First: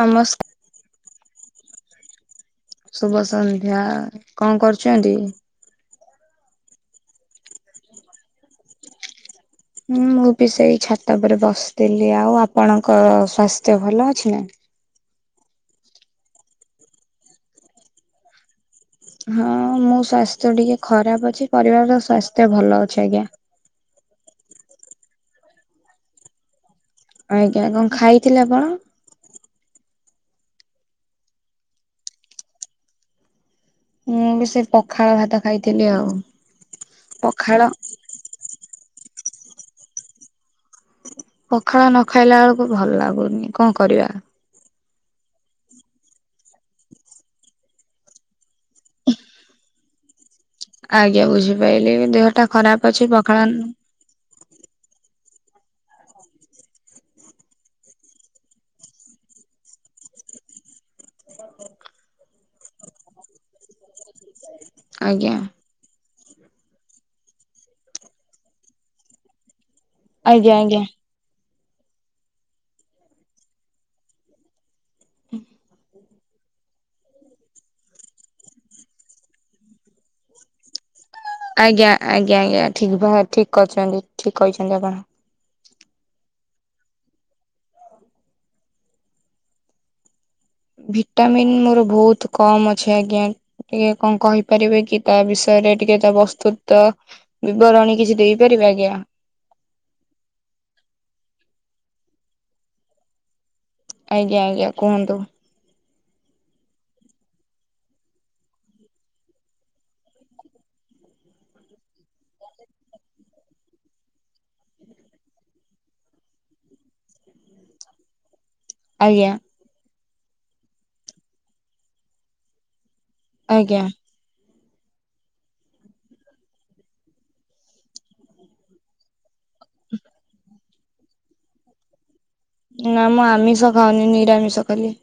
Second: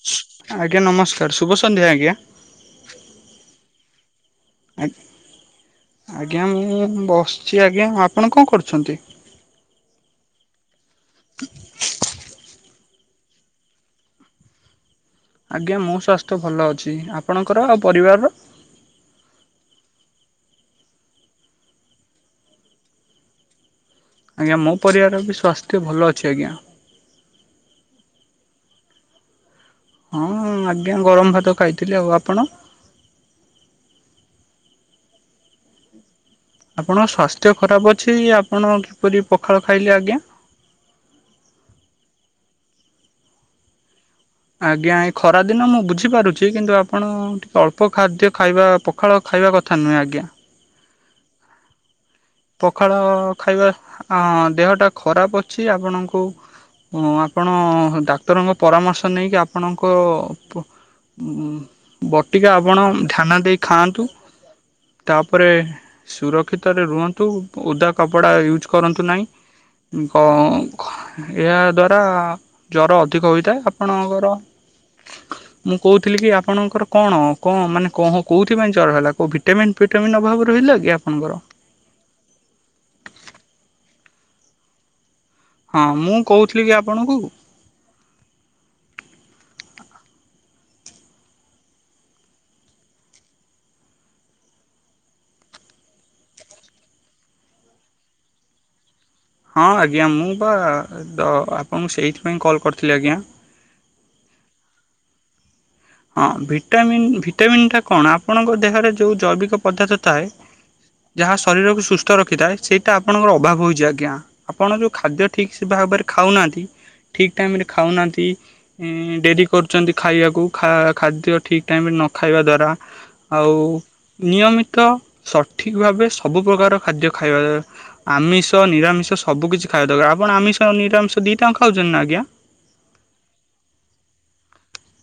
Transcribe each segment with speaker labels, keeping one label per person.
Speaker 1: ନମସ୍
Speaker 2: ଆଜ୍ଞା ନମସ୍କାର୍, ଶୁଭ ସନ୍ଧ୍ୟା ଆଜ୍ଞା।
Speaker 1: ଶୁଭ ସନ୍ଧ୍ୟା, କଣ କରୁଚନ୍ତି?
Speaker 2: ଆଜ୍ଞା ମୁଁ ବସିଚି ଆଜ୍ଞା, ଆପଣ କଣ କରୁଚନ୍ତି?
Speaker 1: ହଁ ମୁଁ ବି ସେଇ ଛାତ ଉପରେ ବସିଥିଲି ଆଉ, ଆପଣଙ୍କ ସ୍ଵାସ୍ଥ୍ୟ ଭଲ ଅଛି ନା?
Speaker 2: ଆଜ୍ଞା ମୋ ସ୍ୱାସ୍ଥ୍ୟ ଭଲ ଅଛି, ଆପଣଙ୍କର ଆଉ ପରିବାରର?
Speaker 1: ହଁ ମୋ ସ୍ଵାସ୍ଥ୍ୟ ଟିକେ ଖରାପ୍ ଅଛି, ପରିବାରର ସ୍ଵାସ୍ଥ୍ୟ ଭଲ ଅଛି ଆଜ୍ଞା।
Speaker 2: ଆଜ୍ଞା ମୋ ପରିବାର ବି ସ୍ୱାସ୍ଥ୍ୟ ଭଲ ଅଛି ଆଜ୍ଞା।
Speaker 1: ଆଜ୍ଞା, କଣ ଖାଇଥିଲେ ଆପଣ?
Speaker 2: ହଁ, ମୁଁ ଆଜ୍ଞା ଗରମ ଭାତ ଖାଇଥିଲି, ଆଉ ଆପଣ?
Speaker 1: ମୁଁ ବି ସେଇ ପଖାଳ ଭାତ ଖାଇଥିଲି ଆଉ।
Speaker 2: ଆପଣଙ୍କ ସ୍ୱାସ୍ଥ୍ୟ
Speaker 1: ପଖାଳ
Speaker 2: ଖରାପ ଅଛି, ଆପଣ କିପରି ପଖାଳ ଖାଇଲେ ଆଜ୍ଞା?
Speaker 1: ପଖାଳ ନ ଖାଇଲା ବେଳକୁ ଭଲ ଲାଗୁନି, କଣ କରିବା?
Speaker 2: ଆଜ୍ଞା ଏ ଖରା ଦିନ ମୁଁ ବୁଝିପାରୁଚି କିନ୍ତୁ ଆପଣ ଟିକେ ଅଳ୍ପ ଖାଦ୍ୟ ଖାଇବା ପ ପଖାଳ ଖାଇବା କଥା ନୁହେଁ ଆଜ୍ଞା।
Speaker 1: ଆଜ୍ଞା ବୁଝିପାଇଲିି ବି, ଦେହ ଟା
Speaker 2: ପଖାଳ
Speaker 1: ଖରାପ ଅଛି, ପଖାଳନ୍
Speaker 2: ଖାଇବା ହଁ ଦେହଟା ଖରାପ ଅଛି ଆପଣଙ୍କୁ ଆପଣ ଡାକ୍ତରଙ୍କ ପରାମର୍ଶ ନେଇକି ଆପଣଙ୍କ ପ ବଟିକା ଆପଣ ଧ୍ୟାନ ଦେଇ ଖାଆନ୍ତୁ।
Speaker 1: ଆଜ୍ଞା।
Speaker 2: ତାପରେ ସୁରକ୍ଷିତରେ ରୁହନ୍ ତୁ, ଓଦା କପଡ଼ା ୟୁଜ୍ କରନ୍ତୁ ନାହିଁ,
Speaker 1: ଆଜ୍ଞା ଆଜ୍ଞା।
Speaker 2: [unintelligible] ଏହା ଦ୍ଵାରା ଜର ଅଧିକ ହୋଇଥାଏ ଆପଣଙ୍କର। ଥିଲି କି ଆପଣଙ୍କର କଣ କଣ ମାନେ କଁହ କେଉଥିପାଇଁ ଜର ହେଲା କୋଉ ଭିଟାମିନ୍ ଫିଟାମିନ୍ ଅଭାବ ରୁ ହେଲାକି ଆପଣଙ୍କର
Speaker 1: ଆଜ୍ଞା ଆଜ୍ଞା ଆଜ୍ଞା ଠିକ୍ ଭା ଠିକ୍ କରିଛନ୍ତି ଠିକ୍ କହିଛନ୍ତି ଆପଣ।
Speaker 2: ହଁ ମୁଁ କହୁଥିଲି କି ଆପଣଙ୍କୁ
Speaker 1: ଭିଟାମିନ୍ ମୋର ବହୁତ୍ କମ୍ ଅଛି ଆଜ୍ଞା। ଟିକେ କଣ କହିପାରିବେ କି ତା ବିଷୟରେ ଟିକେ ତା ବସ୍ତୁତ୍ଵ ବିବରଣୀ କିଛି ଦେଇପାରିବେ ଆଜ୍ଞା
Speaker 2: ହଁ ଆଜ୍ଞା ମୁଁ ବା ତ ଆପଣଙ୍କୁ ସେଇଥିପାଇଁ କଲ୍ କରିଥିଲି ଆଜ୍ଞା।
Speaker 1: ଆଜ୍ଞା ଆଜ୍ଞା କୁହନ୍ତୁ
Speaker 2: ହଁ ଭିଟାମିନ୍ ଭିଟାମିନ୍ ଟା କଣ ଆପଣଙ୍କ ଦେହରେ ଯେଉ ଜୈବିକ ପଦାର୍ଥ ଥାଏ ଯାହା ଶରୀରକୁ ସୁସ୍ଥ ରଖିଥାଏ ସେଇଟା ଆପଣଙ୍କର ଅଭାବ ହୋଇଛି ଆଜ୍ଞା। ଆପଣ ଯୋଉ ଖାଦ୍ୟ ଠିକ୍ ସେ ଭାବରେ ଖାଉନାହାନ୍ତି ଠିକ୍ ଟାଇମ୍ ରେ ଖାଉନାହାନ୍ତି ହୁଁ
Speaker 1: ଆଜ୍ଞା।
Speaker 2: ଡେରି କରୁଛନ୍ତି ଖାଇଆକୁ ଖା ଖାଦ୍ୟ ଠିକ୍ ଟାଇମ୍ ରେ ନ ଖାଇବା ଦ୍ଵାରା ଆଉ
Speaker 1: ଆଜ୍ଞା
Speaker 2: ନିୟମିତ ସଠିକ୍ ଭାବେ ସବୁ ପ୍ରକାର ଖାଦ୍ୟ ଖାଇବା ଦ୍ୱରା ଆମିଷ ନିରାମିଷ ସବୁ କିଛି ଖାଇବା ଦର ଆପଣ ଆମିଷ ନିରାମିଷ ଦିଟାଯାଁକ ଖାଉଛନ୍ତି ନା ଆଜ୍ଞା?
Speaker 1: ନା ମୁଁ ଆମିଷ ଖାଉନି ନିରାମିଷ ଖାଲି।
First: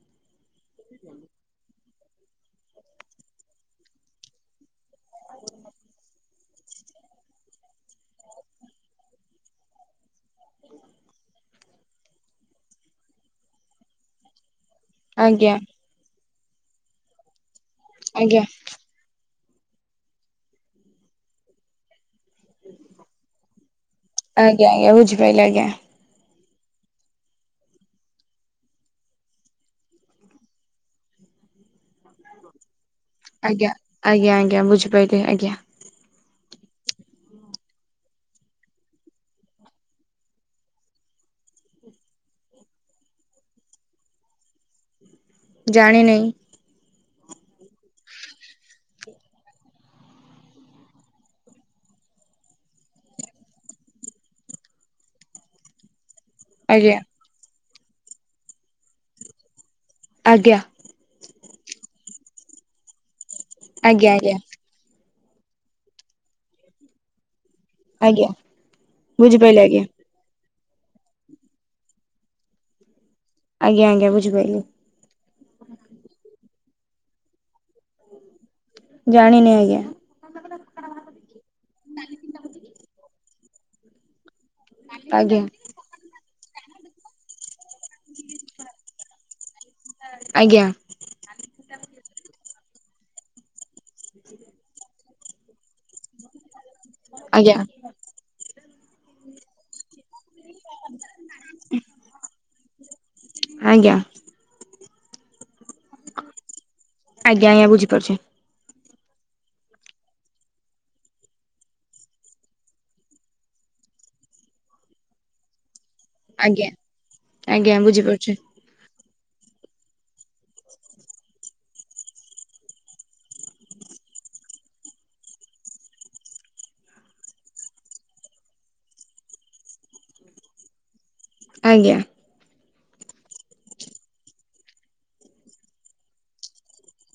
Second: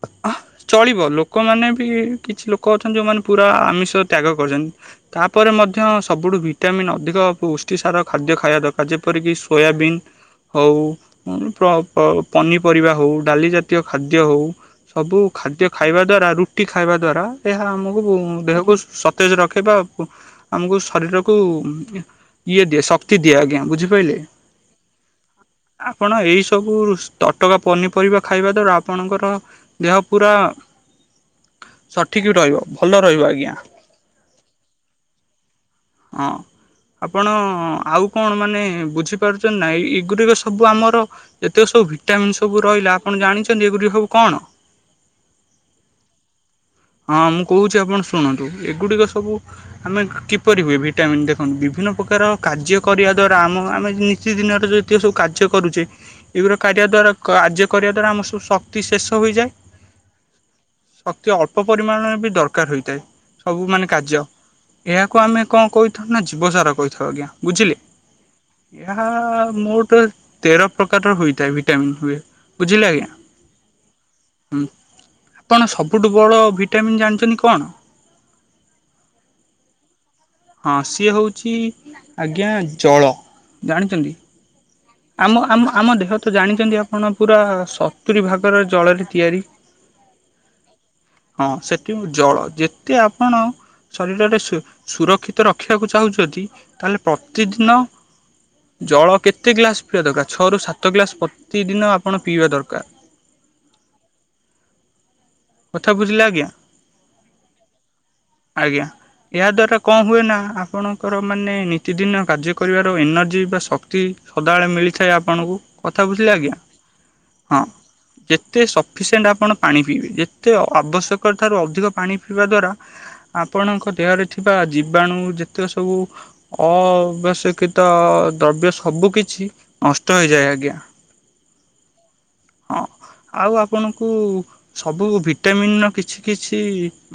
Speaker 2: [unintelligible] ଅ ଚଳିବ ଲୋକମାନେ ବି କିଛି ଲୋକ ଅଛନ୍ତି ଯୋଉମାନେ ପୁରା ଆମିଷ ତ୍ୟାଗ କରିଚନ୍ତି ତାପରେ ମଧ୍ୟ ସବୁଠୁ ଭିଟାମିନ୍ ଅଧିକ ପୃଷ୍ଟି ସାର ଖାଦ୍ୟ ଖାଇଆ ଦରକାର୍ ଯେପରିକି ସୋୟାବିନ୍ ହଉ ଉଁ ପ ପ ପନିପରିବା ହଉ ଡାଲି ଜାତୀୟ ଖାଦ୍ୟ ହଉ ସବୁ
Speaker 1: ଆଜ୍ଞା
Speaker 2: ଖାଦ୍ୟ ଖାଇବା ଦ୍ଵାରା ରୁଟି ଖାଇବା ଦ୍ଵାରା ଏହା ଆମକୁ
Speaker 1: ଆଜ୍ଞା।
Speaker 2: ଦେହକୁ ସୁ ସ ତେଜ୍ ରଖେ ବା ଆମୁକୁ ଶରୀରକୁ ଇଏ ଦିଏ ଶକ୍ତି ଦିଏ ଆଜ୍ଞା ବୁଝିପାଇଲେ?
Speaker 1: ଆଜ୍ଞ ଆଜ୍ଞା ବୁଝିପାଇଲି ଆଜ୍ଞା।
Speaker 2: ଆପଣ ଏଇ ସବୁ ସ୍ତଟକା ପନିପରିବା ଖାଇବା ଦ୍ଵାରା ଆପଣଙ୍କର ଦେହ ପୁରା ସଠିକ୍ ରହିବ। ଭଲ ରହିବ
Speaker 1: ଆଜ୍ଞା ଆଜ୍ଞା ଆଜ୍ଞା ବୁଝିପାଇଲି ଆଜ୍ଞା।
Speaker 2: ହଁ। ଆପଣ ଆଉ କଣ ମାନେ ବୁଝିପାରୁଛନ୍ତି ନା ଏଇ ଏଗୁଡ଼ିକ ସବୁ ଆମର ଯେତିକ ସବୁ ଭିଟାମିନ୍ ସବୁ ରହିଲା ଆପଣ ଜାଣିଛନ୍ତି ଏଗୁଡ଼ିକ ସବୁ କଣ?
Speaker 1: ଜାଣିନେଇଁ।
Speaker 2: ହଁ ମୁଁ କହୁଛି ଆପଣ ଶୁଣନ୍ତୁ ଏଗୁଡ଼ିକ ସବୁ ଆମେ କିପରି ହୁଏ ଭିଟାମିନ୍ ଦେଖନ୍ତୁ ବିଭିନ୍ନ ପ୍ରକାର କାର୍ଯ୍ୟ କରିଆ ଦ୍ଵାରା ଆମ ଆମେ ନିତିଦିନରେ ଯୋ ଯେତିକ ସବୁ କାର୍ଯ୍ୟ କରୁଚେ ଏଗୁଡ଼ିକ କାରିଆ
Speaker 1: ଆଜ୍ଞା
Speaker 2: ଦ୍ୱାରା କାର୍ଯ୍ୟ କରିଆ ଦ୍ୱାରା ଆମର ସବୁ ଶକ୍ତି ଶେଷ ହୋଇଯାଏ
Speaker 1: ଆଜ୍ଞା।
Speaker 2: ଶକ୍ତି ଅଳ୍ପ ପରିମାଣରେ ବି ଦରକାର୍ ହୋଇଥାଏ ସବୁ ମାନେ
Speaker 1: ଆଜ୍ଞା
Speaker 2: କାର୍ଯ୍ୟ।
Speaker 1: ଆଜ୍ଞା
Speaker 2: ଏହାକୁ ଆମେ କଣ କହିଥାଉ ନା ଜୀବସାରା କହିଥାଉ ଆଜ୍ଞା ବୁଝିଲେ
Speaker 1: ଆଜ୍ଞା
Speaker 2: ଏହା
Speaker 1: ବୁଝିପାଇଲି ଆଜ୍ଞା।
Speaker 2: ମୋଟ ତେର ପ୍ରକାର ହୋଇଥାଏ ଭିଟାମିନ୍ ହୁଏ ବୁଝିଲେ ଆଜ୍ଞା
Speaker 1: ଆଜ୍ଞା ଆଜ୍ଞା ବୁଝିପାଇଲି।
Speaker 2: ହୁଁ ଆପଣ ସବୁଠୁ ବଡ ଭିଟାମିନ୍ ଜାଣିଛନ୍ତି କଣ?
Speaker 1: ଜାଣିନି ଆଜ୍ଞା।
Speaker 2: ହଁ ସିଏ ହଉଛି ଆଜ୍ଞା ଜଳ ଜାଣିଚନ୍ତି
Speaker 1: ଆଜ୍ଞା
Speaker 2: ଆମ-ଆମ-ଆମ ଦେଖନ୍ତୁ ତ ଜାଣିଛନ୍ତି ଆପଣ ପୁରା ସ ସତୁରି ଭାଗର ଜଳରେ ତିଆରି।
Speaker 1: ଆଜ୍ଞା
Speaker 2: ହଁ ସେଠି ଜଳ ଯେତେ ଆପଣ ଶରୀରରେ ସୁ ସୁରକ୍ଷି ତ ରଖିବାକୁ ଚାହୁଁଛନ୍ତି ତାହେଲେ
Speaker 1: ଆଜ୍ଞା।
Speaker 2: ପ୍ରତିଦିନ ଜଳ କେତେ ଗ୍ଲାସ ପିଆ ଦରକାର। ଛଅରୁ ସାତ ଗ୍ଲାସ ପ୍ରତିଦିନ ଆପଣ ପିଇବା ଦରକାର।
Speaker 1: ଆଜ୍ଞା
Speaker 2: କଥା ବୁଝିଲେ ଆଜ୍ଞା
Speaker 1: ଆଜ୍ଞା ଆଜ୍ଞା ବୁଝିପାରୁଛି।
Speaker 2: ଆଜ୍ଞା। ଏହା ଦ୍ଵାରା କଣ ହୁଏ ନା ଆପଣଙ୍କର ମାନେ ନିତିଦିନ କାର୍ଯ୍ୟ କରିବାର ଏନର୍ଜି ବା ଶକ୍ତି ସ ସଦାବେଳେ ମିଳିଥାଏ ଆପଣଙ୍କୁ କଥା ବୁଝିଲେ ଆଜ୍ଞା ହଁ
Speaker 1: ଆଜ୍ଞା ବୁଝିପାରୁଛି
Speaker 2: ଯେ ଯେତେ ସଫିସିଏଣ୍ଟ ଆପଣ ପାଣି ପିଇବେ ଯେତେ ଆବଶ୍ୟକ ଠାରୁ ଅଧିକ ପାଣି ପିଇବା ଦ୍ଵାରା ଆପଣଙ୍କ ଦେହରେ ଥିବା ଜୀବାଣୁ ଯେତେକ ସବୁ ଅବ୍ୟଶିକିତ ଦ୍ରବ୍ୟ ସବୁ କି ଛି ନଷ୍ଟ ହେଇଯାଏ ଆଜ୍ଞା।
Speaker 1: ଆଜ୍ଞା।
Speaker 2: ହଁ ଆଉ ଆପଣଙ୍କୁ ସବୁ ଭିଟାମିନର କିଛି କିଛି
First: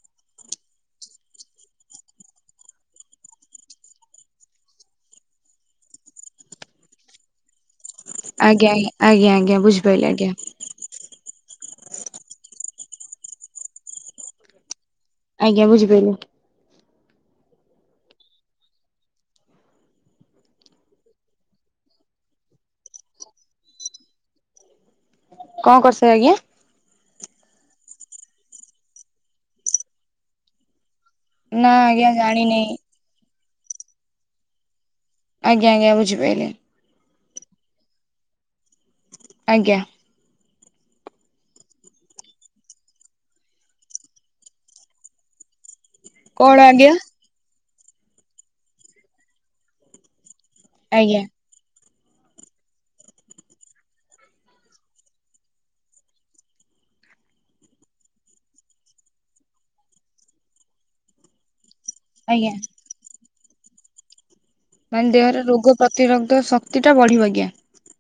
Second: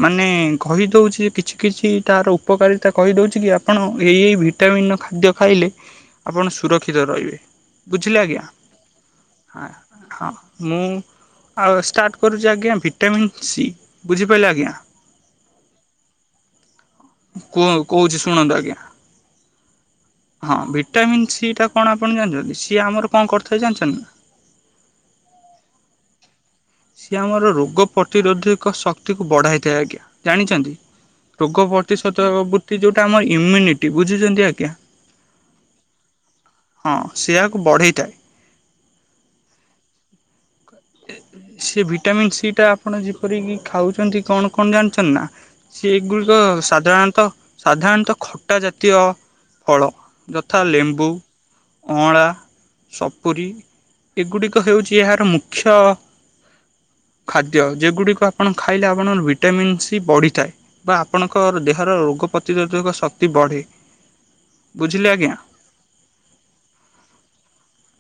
Speaker 2: ମାନେ କହି ଦଉଛି କିଛି କିଛି ତାର ଉ ଉପକାରିତା କହିଦଉଛି କି ଆପଣ ଏଇ ଏଇ ଭିଟାମିନର ଖାଦ୍ୟ ଖାଇଲେ ଆପଣ ସୁରକ୍ଷିତ କ୍ଷିତ ରହିବେ।
Speaker 1: ଆଜ୍ଞା ଆଜ୍ଞା ଆଜ୍ଞା
Speaker 2: ହଁ
Speaker 1: ବୁଝିପାରିଲ
Speaker 2: ହଁ
Speaker 1: ଆଜ୍ଞା।
Speaker 2: ମୁଁ ଆଉ ଷ୍ଟାର୍ଟ କରୁଛି ଆଜ୍ଞା ଭିଟାମିନ୍ ସି ବୁଝିପାଇଲେ ଆଜ୍ଞା।
Speaker 1: ଆଜ୍ଞା ବୁଝିପାଇଲି।
Speaker 2: କୁହ କହୁଛି ଶୁଣନ୍ତୁ ଆଜ୍ଞା। ହଁ ଭିଟାମିନ୍ ସି ଟା। କଣ ଆପଣ ଜାଣିଛନ୍ତି ସିଏ ଆମର କଣ କରିଥାଏ ଜାଣିଛନ୍ତି?
Speaker 1: କଣ କରିଛନ୍ତି ଆଜ୍ଞା?
Speaker 2: ସିଏ ଆମର ରୋଗ ପ୍ରତିରୋଧିକ ଶକ୍ତିକୁ ବଢ଼ାଇଥାଏ ଆଜ୍ଞା ଜାଣିଛନ୍ତି? ରୋଗ
Speaker 1: ନା ଆଜ୍ଞା
Speaker 2: ପ୍ରତିଶୋଧକ
Speaker 1: ଜାଣିନି।
Speaker 2: ବୃତ୍ତି ଯେଉଁଟା ଆମର ଇମ୍ୟୁନିଟି ବୁଝୁଛନ୍ତି ଆଜ୍ଞା।
Speaker 1: ଆଜ୍ଞା ଆଜ୍ଞା ବୁଝି ପାଇଲି।
Speaker 2: ହଁ ସେଇଆକୁ ବଢ଼େଇଥାଏ।
Speaker 1: ଆଜ୍ଞା।
Speaker 2: ସେ ଭିଟାମିନ୍ ସିଟା ଆପଣ ଯେପରିକି ଖାଉଛନ୍ତି କଣ କଣ ଜାଣିଛନ୍ତି ନା? ସେଗୁଡ଼ିକ
Speaker 1: କଣ ଆଜ୍ଞା
Speaker 2: ସାଧାରଣତଃ ସାଧାରଣତଃ ଖଟା ଜାତୀୟ ଫଳ ଯଥା ଲେମ୍ବୁ
Speaker 1: ଆଜ୍ଞା।
Speaker 2: ଅଁଳା, ସପୁରୀ ଏଗୁଡ଼ିକ ହେଉଛି ଏହାର ମୁ ଖ୍ୟ ଖାଦ୍ୟ ଯେଗୁଡ଼ିକ ଆପଣ ଖାଇଲେ ଆପଣଙ୍କର ଭିଟାମିନ୍ ସି ବଢ଼ିଥାଏ। ବା ଆପଣଙ୍କ ଦେହର ରୋଗ
Speaker 1: ଆଜ୍ଞା
Speaker 2: ପ୍ରତିରୋଧକ ଶକ୍ତି ବଢ଼େ। ବୁଝିଲେ
Speaker 1: ମାନେ
Speaker 2: ଆଜ୍ଞା।
Speaker 1: ଦେହରେ ରୋଗ ପ୍ରତିରୋଧକ ଶକ୍ତିଟା ବଢିବ ଆଜ୍ଞା।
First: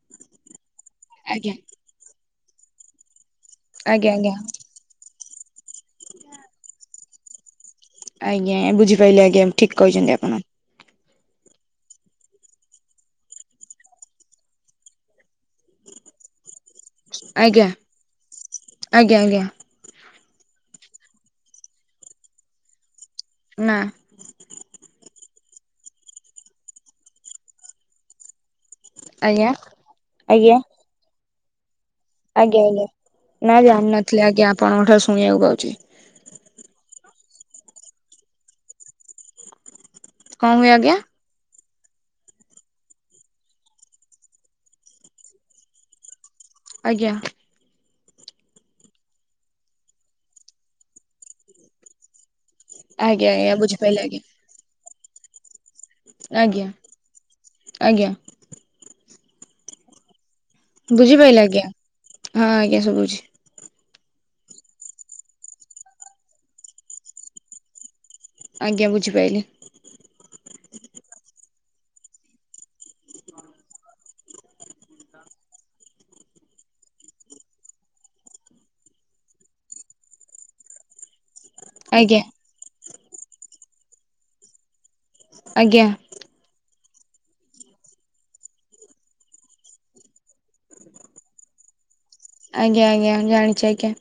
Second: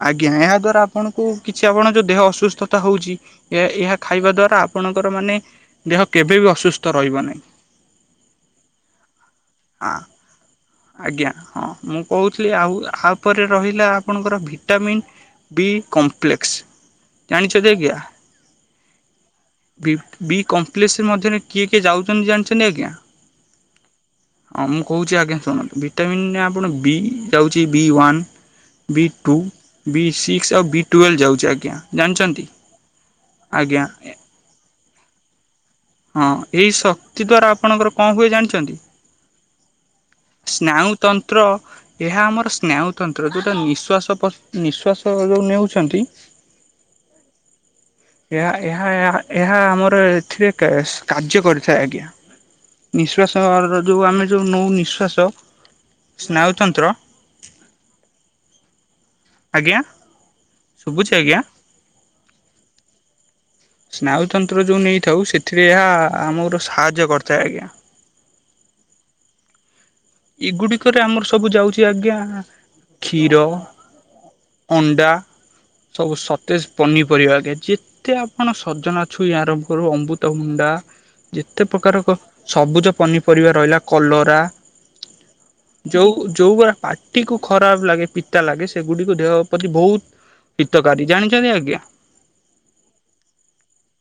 Speaker 2: ଆଜ୍ଞା। ଏହା ଦ୍ଵାରା ଆପଣଙ୍କୁ
Speaker 1: ଆଜ୍ଞା।
Speaker 2: କିଛି ଆପଣଙ୍କ ଯୋଉ ଦେହ ଅସୁସ୍ଥତା ହଉଛି, ଏ ଏହା
Speaker 1: ଆଜ୍ଞା
Speaker 2: ଖାଇବା
Speaker 1: ଆଜ୍ଞା
Speaker 2: ଦ୍ଵାରା ଆ ଆପଣଙ୍କର ମାନେ ଦେହ କେବେ ବି ଅସୁସ୍ଥ ରହିବ ନାହିଁ।
Speaker 1: ଆଜ୍ଞା। ବୁଝି ପାଇଲି ଆଜ୍ଞା ଠିକ୍
Speaker 2: ହଁ
Speaker 1: କହିଛନ୍ତି ଆପଣ।
Speaker 2: ଆଜ୍ଞା, ହଁ ମୁଁ କହୁଥିଲି ଆଉ ଆପରେ ରହିଲା ଆପଣଙ୍କର ଭିଟାମିନ୍ ବି କମ୍ପ୍ଲେକ୍ସ ଜାଣିଛନ୍ତି ଆଜ୍ଞା?
Speaker 1: ଆଜ୍ଞା ଆଜ୍ଞା।
Speaker 2: ବି ବି କମ୍ପ୍ଲେକ୍ସ ମଧ୍ୟରେ କିଏ କିଏ ଯାଉଛନ୍ତି ଜାଣିଛନ୍ତି ଆଜ୍ଞା?
Speaker 1: ନାଁ।
Speaker 2: ହଁ ମୁଁ କହୁଛି ଆଜ୍ଞା ଶୁଣନ୍ତୁ ଭିଟାମିନ୍ ଆପଣ ବି ଯାଉଛି ବି ୱାନ୍ ବି ଟୁ,
Speaker 1: ଆଜ୍ଞା
Speaker 2: ବି ସିକ୍ସ,
Speaker 1: ଆଜ୍ଞା
Speaker 2: ଆଉ ବି ଟୁଏଲ ଯାଉଚି ଆଜ୍ଞା। ଜାଣିଛନ୍ତି
Speaker 1: ଆଜ୍ଞା ଆଜ୍ଞା ନା
Speaker 2: ଆଜ୍ଞା
Speaker 1: ଜାଣିନଥିଲି ଆଜ୍ଞା ଆପଣଙ୍କ ଠାରୁ ଶୁଣିଆକୁ ପାଉଚି।
Speaker 2: ହଁ ଏଇ ଶକ୍ତି ଦ୍ଵାରା ଆପଣଙ୍କର କଣ ହୁଏ ଜାଣିଚନ୍ତି?
Speaker 1: କଣ ହୁଏ
Speaker 2: ସ୍ନାୟୁ
Speaker 1: ଆଜ୍ଞା
Speaker 2: ତନ୍ତ୍ର ଏହା ଆମର ସ୍ନାୟୁତନ୍ତ୍ର ଯୋଉଟା ନିଶ୍ଵାସ ପସ ନିଃଶ୍ଵାସ ଯୋଉ ନେଉଚନ୍ତି।
Speaker 1: ଆଜ୍ଞା।
Speaker 2: ଏହା ଏହା ଏହା ଆମର ଏଠି କେଶ କାର୍ଯ୍ୟ କରିଥାଏ ଆଜ୍ଞା।
Speaker 1: ଆଜ୍ଞା ଆଜ୍ଞା
Speaker 2: ନିଶ୍ଵାସର ଯୋଉ
Speaker 1: ବୁଝିପାଇଲି
Speaker 2: ଆମେ ଯୋଉ ନୋଉ ନିଶ୍ୱାସ।
Speaker 1: ଆଜ୍ଞା ଆଜ୍ଞା।
Speaker 2: ଆଜ୍ଞା।
Speaker 1: ବୁଝିପାଇଲି ଆଜ୍ଞା। ହଁ ଆଜ୍ଞା ସୁବୁଛି।
Speaker 2: ସ୍ନାୟୁତନ୍ତ୍ର ଯେଉଁ ନେଇଥାଉ ସେଥିରେ ଏହା ଆମର ସାହାଯ୍ୟ କରିଥାଏ ଆଜ୍ଞା।
Speaker 1: ଆଜ୍ଞା ବୁଝିପାଇଲିି।
Speaker 2: ଏଗୁଡିକରେ ଆମର ସବୁ ଯାଉଚି ଆଜ୍ଞା କ୍ଷୀର, ଅଣ୍ଡା, ସବୁ ସତେଜ ପନିପରିବା ଆଜ୍ଞା। ଯେତ ତେ ଆପଣ ସଜନା ଛୁଇଁ ଆରମ୍ଭ କରୁ ଅମ୍ବୁତଭଣ୍ଡା। ଯେତେ ପ୍ରକାରକ
Speaker 1: ଆଜ୍ଞା
Speaker 2: ସବୁଜ ପନିପରିବା ରହିଲା କଲରା।
Speaker 1: ଆଜ୍ଞା।
Speaker 2: ଯୋଉ ଯୋଉଗୁଡ଼ା ପାଟିକୁ ଖରାପ ଲାଗେ ପିତା ଲାଗେ ସେଗୁଡ଼ିିକ ଦେହ ପ୍ରତି ବହୁତ ହିତକାରି ଜଣିଚନ୍ତି ଆଜ୍ଞା?
Speaker 1: ଆଜ୍ଞା ଆଜ୍ଞା ଜାଣିଚି ଆଜ୍ଞା।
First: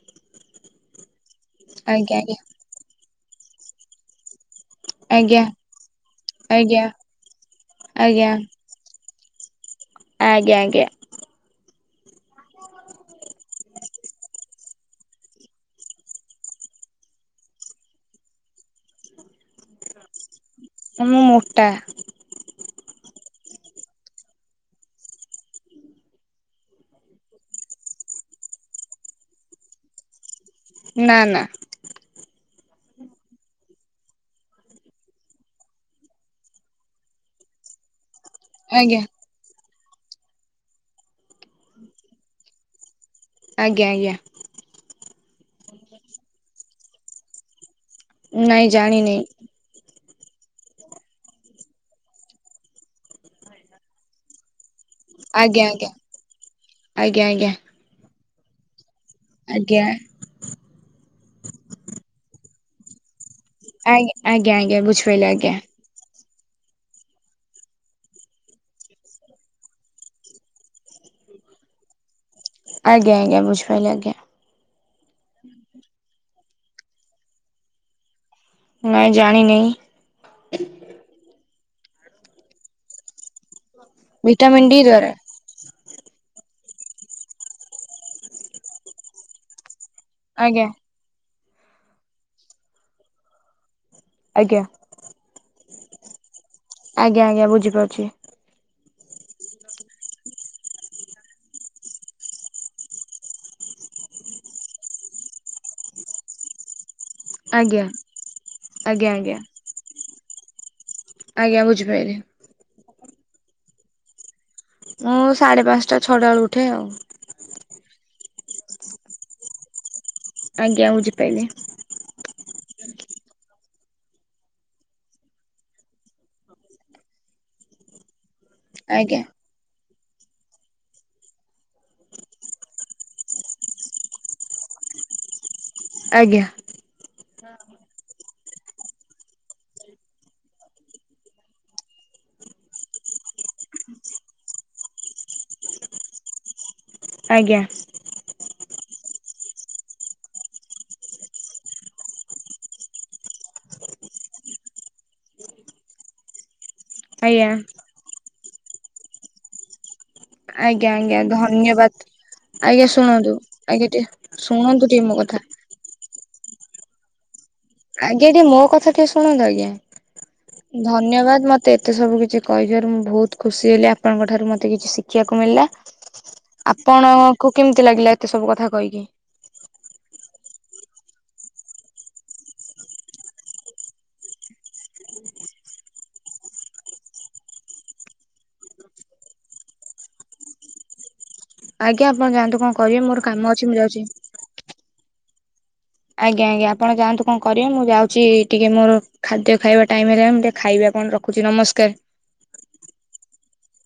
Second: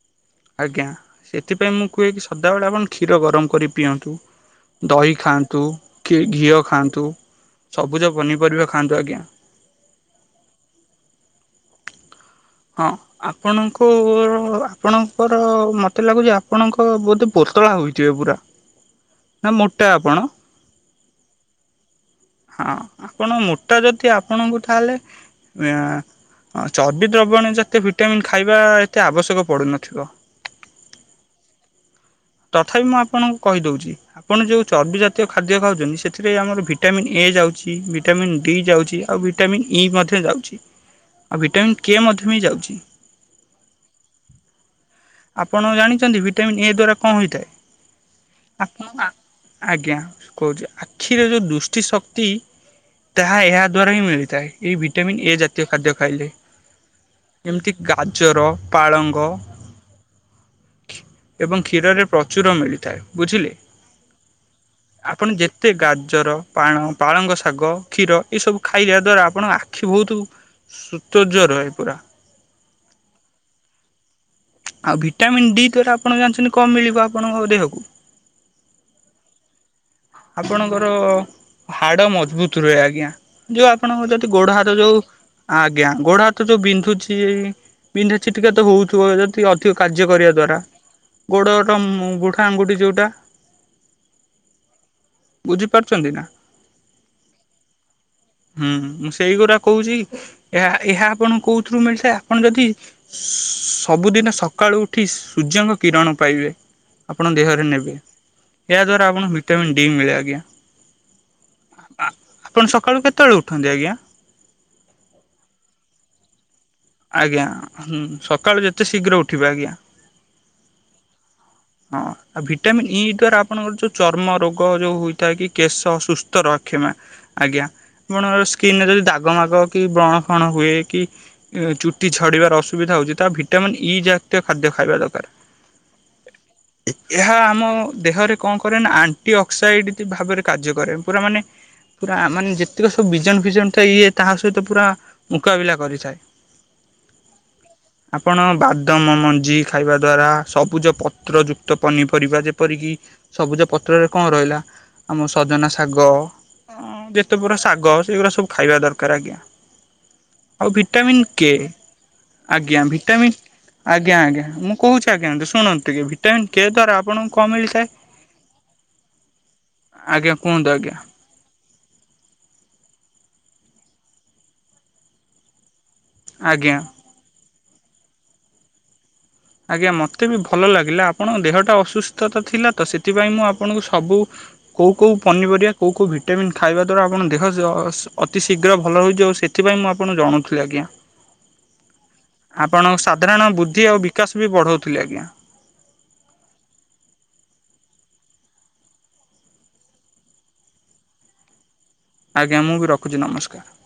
Speaker 2: ଆଜ୍ଞା ସେଥିପାଇଁ ମୁଁ କୁହେ
Speaker 1: ଆଜ୍ଞା
Speaker 2: କି
Speaker 1: ଆଜ୍ଞା।
Speaker 2: ସଦାବେଳେ ଆପଣ କ୍ଷୀର ଗରମ କରି ପିଅନ୍ତୁ। ଦହି
Speaker 1: ଆଜ୍ଞା
Speaker 2: ଖାଆନ୍ତୁ, କି ଘିଅ
Speaker 1: ଆଜ୍ଞା
Speaker 2: ଖାଆନ୍ତୁ, ସବୁଜ
Speaker 1: ଆଜ୍ଞା
Speaker 2: ପନିପରିବା ଖାଆନ୍ତୁ, ଆଜ୍ଞା।
Speaker 1: ଆଜ୍ଞା ଆଜ୍ଞା।
Speaker 2: ଆପଣଙ୍କୁର ଆପଣଙ୍କର ମତେ ଲାଗୁଚ ଆପଣଙ୍କ ବୋଧେ ପୋତଳା ହୋଇଥିବେ ପୁରା। ନା ମୋଟା ଆପଣ?
Speaker 1: ଅଁ ମୁଁ ମୋଟା।
Speaker 2: ହଁ ଆପଣ ମୋଟା ଯଦି ଆପଣଙ୍କୁ ତାହେଲେ ମିଆଁ ଅ ଚର୍ବି ଦ୍ରବ୍ୟଣିୟ ଜାତୀୟ ଭିଟାମିନ୍ ଖାଇବା ଏତେ ଆବଶ୍ୟକ ପଡୁନଥିବ।
Speaker 1: ନା ନା।
Speaker 2: ତଥାପି ମୁଁ ଆପଣଙ୍କୁ କହିଦୋଉଚି। ଆପଣ ଯୋଉ ଚର୍ବି ଜାତୀୟ ଖାଦ୍ୟ ଖାଉଚନ୍ତି ସେଥିରେ ଆମର ଭିଟାମିନ୍ ଏ ଯାଉଚି। ଭିଟାମିନ୍ ଡି
Speaker 1: ଆଜ୍ଞା
Speaker 2: ଯାଉଚି, ଆଉ ଭିଟାମିନ୍ ଇ ମଧ୍ୟ ଯାଉଚି, ଆଉ ଭିଟାମିନ୍ କେ ମଧ୍ୟ ବି ଯାଉଚି।
Speaker 1: ଆଜ୍ଞା ଆଜ୍ଞା।
Speaker 2: ଆପଣ ଜାଣିଚନ୍ତି ଭିଟାମିନ୍ ଏ ଦ୍ଵାରା କଣ ହୋଇଥାଏ?
Speaker 1: ନାଇଁ
Speaker 2: ଆକୁନୁ ଆ।
Speaker 1: ଜାଣିନି
Speaker 2: ଆଜ୍ଞା କହୁଚି ଆଖିରେ ଯୋଉ ଦୃଷ୍ଟି ଶକ୍ତି ତାହା ଏହା ଦ୍ଵାରା ହିଁ ମିଳିଥାଏ। ଏଇ ଭିଟାମିନ୍ ଏ
Speaker 1: ଆଜ୍ଞା
Speaker 2: ଜାତୀୟ
Speaker 1: ଆଜ୍ଞା
Speaker 2: ଖାଦ୍ୟ ଖାଇଲେ।
Speaker 1: ଆଜ୍ଞା ଆଜ୍ଞା।
Speaker 2: ଏମତି ଗାଜର, ପାଳଙ୍ଗ
Speaker 1: ଆଜ୍ଞା।
Speaker 2: ଏବଂ କ୍ଷୀରରେ ପ୍ରଚୁର ମିଳିଥାଏ। ବୁଝିଲେ?
Speaker 1: ଆଜ୍ଞା ଆଜ୍ଞା ଆଜ୍ଞା ବୁଝିପାଇଲି
Speaker 2: ଆପଣ
Speaker 1: ଆଜ୍ଞା
Speaker 2: ଯେତେ ଗାଜର ପାଣ, ପାଳଙ୍ଗ ଶାଗ, କ୍ଷୀର ଏ ସବୁ ଖାଇଵା ଦ୍ଵାରା ଆପଣ ଆଖି ବହୁତ ସୁତର୍ଯ୍ୟ ରହେ ପୁରା।
Speaker 1: ଆଜ୍ଞା ଆଜ୍ଞ ବୁଝିପାଇଲି ଆଜ୍ଞା।
Speaker 2: ଆଉ ଭିଟାମିନ୍ ଡି ଦ୍ଵାରା ଆପଣ ଜାଣିଚନ୍ତି କଁ ମିଳିବ ଆପଣଙ୍କ ଦେହକୁ?
Speaker 1: ନାଇଁ ଜାଣିନାଇଁ।
Speaker 2: ଆପଣଙ୍କର ହାଡ଼ ମଜବୁତ ରୁହେ ଆଜ୍ଞା ଯୋଉ। ଆପଣଙ୍କ ଯଦି ଗୋଡ଼
Speaker 1: ଭିଟାମିନ୍
Speaker 2: ହାତ
Speaker 1: ଡି
Speaker 2: ଯୋଉ।
Speaker 1: ଦ୍ଵାରା
Speaker 2: ଆଜ୍ଞା ଗୋଡ଼ ହାତ ଯୋଉ ବିନ୍ଧୁଛି ବିନ୍ଧୁଛି ଟିକେ ତ ହଉଥିବ ଯଦି ଅଧିକ। କାର୍ଯ୍ୟ କରିବା ଦ୍ଵାରା
Speaker 1: ଆଜ୍ଞା
Speaker 2: ଗୋଡ଼ ର ବୁଢ଼ାଆଙ୍ଗୁଠି ଯେଉଟା।
Speaker 1: ଆଜ୍ଞା।
Speaker 2: ବୁଝିପାରୁଛନ୍ତି ନା?
Speaker 1: ଆଜ୍ଞା ଆଜ୍ଞା ବୁଝିପାରୁଛି।
Speaker 2: ହୁଁ ହୁ ମୁଁ ସେଇଗୁଡା କହୁଛି ଏହା ଏହା ଆପଣଙ୍କୁ କୋଉଥିରୁ ମିଳଥାଏ ଆପଣ ଯଦି ସବୁଦିନ ସକାଳୁ ଉଠି ସୂର୍ଯ୍ୟଙ୍କ କିରଣ ପାଇବେ। ଆପଣ ଦେହରେ
Speaker 1: ଆଜ୍ଞା
Speaker 2: ନେବେ ଏହା ଦ୍ଵାରା
Speaker 1: ଆଜ୍ଞା
Speaker 2: ଆପଣଙ୍କୁ
Speaker 1: ଆଜ୍ଞା।
Speaker 2: ଭିଟାମିନ୍ ଡି ମିଳେ ଆଜ୍ଞା।
Speaker 1: ଆଜ୍ଞା ବୁଝିପାରିଲି।
Speaker 2: ଆପଣ ସକାଳୁ କେତେବେଳୁ ଉଠନ୍ତି ଆଜ୍ଞା।
Speaker 1: ମୁଁ ସାଢ଼େ ପାଞ୍ଚଟା ଛଅଟା ବେଳୁ ଉଠେ ଆଉ।
Speaker 2: ଆଜ୍ଞା ହୁଁ ସକାଳୁ ଯେତେ ଶୀଘ୍ର ଉଠିବେ ଆଜ୍ଞା।
Speaker 1: ଆଜ୍ଞା ବୁଝିପାଇଲିି।
Speaker 2: ହଁ ଆଉ ଭିଟାମିନ୍ ଇ ଦ୍ଵାରା ଆପଣଙ୍କର ଯୋଉ ଚର୍ମ ରୋଗ ଯୋଉଁ ହୋଇଥାଏ କି କେଶ ସୁସ୍ଥ ରଖିବା। ଆଜ୍ଞା ଆପଣଙ୍କ ସ୍କିନରେ ଯଦି
Speaker 1: ଆଜ୍ଞା
Speaker 2: ଦାଗ ମାଗ କି ବ୍ରଣ ଫଣ ହୁଏ କି ଚୁଟି ଝଡ଼ିବାର ଅସୁବିଧା ହେଉଛି ତାହା ଭିଟାମିନ୍ ଇ ଜାତୀୟ ଖାଦ୍ୟ ଖାଇବା ଦରକାର।
Speaker 1: ଆଜ୍ଞା।
Speaker 2: ଏହା ଆମ ଦେହରେ କଣ କରେ ନା ଆଣ୍ଟି ଅକ୍ସାଇଟ ଭାବରେ କାର୍ଯ୍ୟ କରେ ପୁରା ମାନେ ପୁରା ମାନେ ଯେତିକ ସବୁ ବିଜନ ଫିଜନ ଥାଏ ଇଏ ତାହା ସହିତ ପୁରା ମୁକାବିଲା କରିଥାଏ।
Speaker 1: ଆଜ୍ଞା।
Speaker 2: ଆପଣ ବାଦାମ ମଞ୍ଜି ଖାଇବା ଦ୍ୱାରା ସବୁଜ ପତ୍ର ଯୁକ୍ତ ପନିପରିବା ଯେପରିକି ସବୁଜ ପତ୍ରରେ କଣ ରହିଲା ଆମ ସଜନା ଶାଗ। ହ ଯେତେ
Speaker 1: ଆଜ୍ଞା।
Speaker 2: ପୁରା ଶାଗ ସେଗୁରା ସବୁ ଖାଇବା ଦରକାର ଆଜ୍ଞା। ଆଉ
Speaker 1: ଆଜ୍ଞା ଆଜ୍ଞା
Speaker 2: ଭିଟାମିନ୍ କେ
Speaker 1: ଧନ୍ୟବାଦ।
Speaker 2: ଆଜ୍ଞା
Speaker 1: ଶୁଣନ୍ତୁ
Speaker 2: ଭିଟାମିନ୍
Speaker 1: ଟିକେ
Speaker 2: ଆଜ୍ଞା ଆଜ୍ଞା ମୁଁ
Speaker 1: ଶୁଣନ୍ତୁ ଟିକେ
Speaker 2: କହୁଛି
Speaker 1: ମୋ
Speaker 2: ଆଜ୍ଞା
Speaker 1: କଥା।
Speaker 2: ଶୁଣନ୍ତୁ ଟିକେ ଭିଟାମିନ କେ ଦୂରା ଆପଣଙ୍କୁ କଣ ମିଳିଥାଏ
Speaker 1: ଆଜ୍ଞା ଟିକେ ମୋ କଥା ଟିକେ ଶୁଣନ୍ତୁ ଆଜ୍ଞା
Speaker 2: ଆଜ୍ଞା କୁହନ୍ତୁ ଆଜ୍ଞା
Speaker 1: ଧନ୍ୟବାଦ ମତେ ମତେ ଏତେ ସବୁ କିଛି କହିଥିବାରୁ ମୁଁ ବହୁତ ଖୁସି ହେଲି ଆପଣଙ୍କ ଠାରୁ ମତେ କିଛି ଶିଖିବାକୁ ମିଳିଲା।
Speaker 2: ଆଜ୍ଞା
Speaker 1: ଆପଣଙ୍କୁ କେମିତି ଲାଗିଲା ଏତେ ସବୁ କଥା କହିକି
Speaker 2: ଆଜ୍ଞା ମୋତେ ବି ଭଲ ଲାଗିଲା ଆପଣଙ୍କ ଦେହଟା ଅସୁସ୍ଥତା ଥିଲା ତ ସେଥିପାଇଁ ମୁଁ ଆପଣଙ୍କୁ ସବୁ କୋଉ କୋଉ ପନିପରିବା କୋଉ କୋଉ ଭିଟାମିନ୍ ଖାଇବା ଦ୍ୱାରା ଆପଣ ଦେହ ଅତିଶୀଘ୍ର ଭଲ ହୋଇଯିବ ସେ ସେଥିପାଇଁ ମୁଁ ଆପଣଙ୍କୁ ଜଣଉଥିଲି ଆଜ୍ଞା।
Speaker 1: ଆଜ୍ଞା ଆପଣ ଯାଆନ୍ତୁ କଣ
Speaker 2: ଆପଣଙ୍କ
Speaker 1: କରିବେ ମୋର
Speaker 2: ସାଧାରଣ
Speaker 1: କାମ ଅଛି ମୁଁ
Speaker 2: ବୁଦ୍ଧି ଆଉ
Speaker 1: ଯାଉଛି।
Speaker 2: ବିକାଶ ବି ବଢଉଥିଲ ଆଜ୍ଞା।
Speaker 1: ଆଜ୍ଞା ଆଜ୍ଞା ଆପଣ ଯାନ୍ତୁ କଣ କରିବେ ମୁଁ ଯାଉଛି ଟିକେ ମୋର ଖାଦ୍ୟ ଖାଇବା ଟାଇମ୍ ହେଲା ମୁଁ ଟିକେ ଖାଇବ ଆପଣ ରଖ ରଖୁଛି ନମସ୍କାର।
Speaker 2: ଆଜ୍ଞା ମୁଁ ବି ରଖୁଛି ନମସ୍କାର।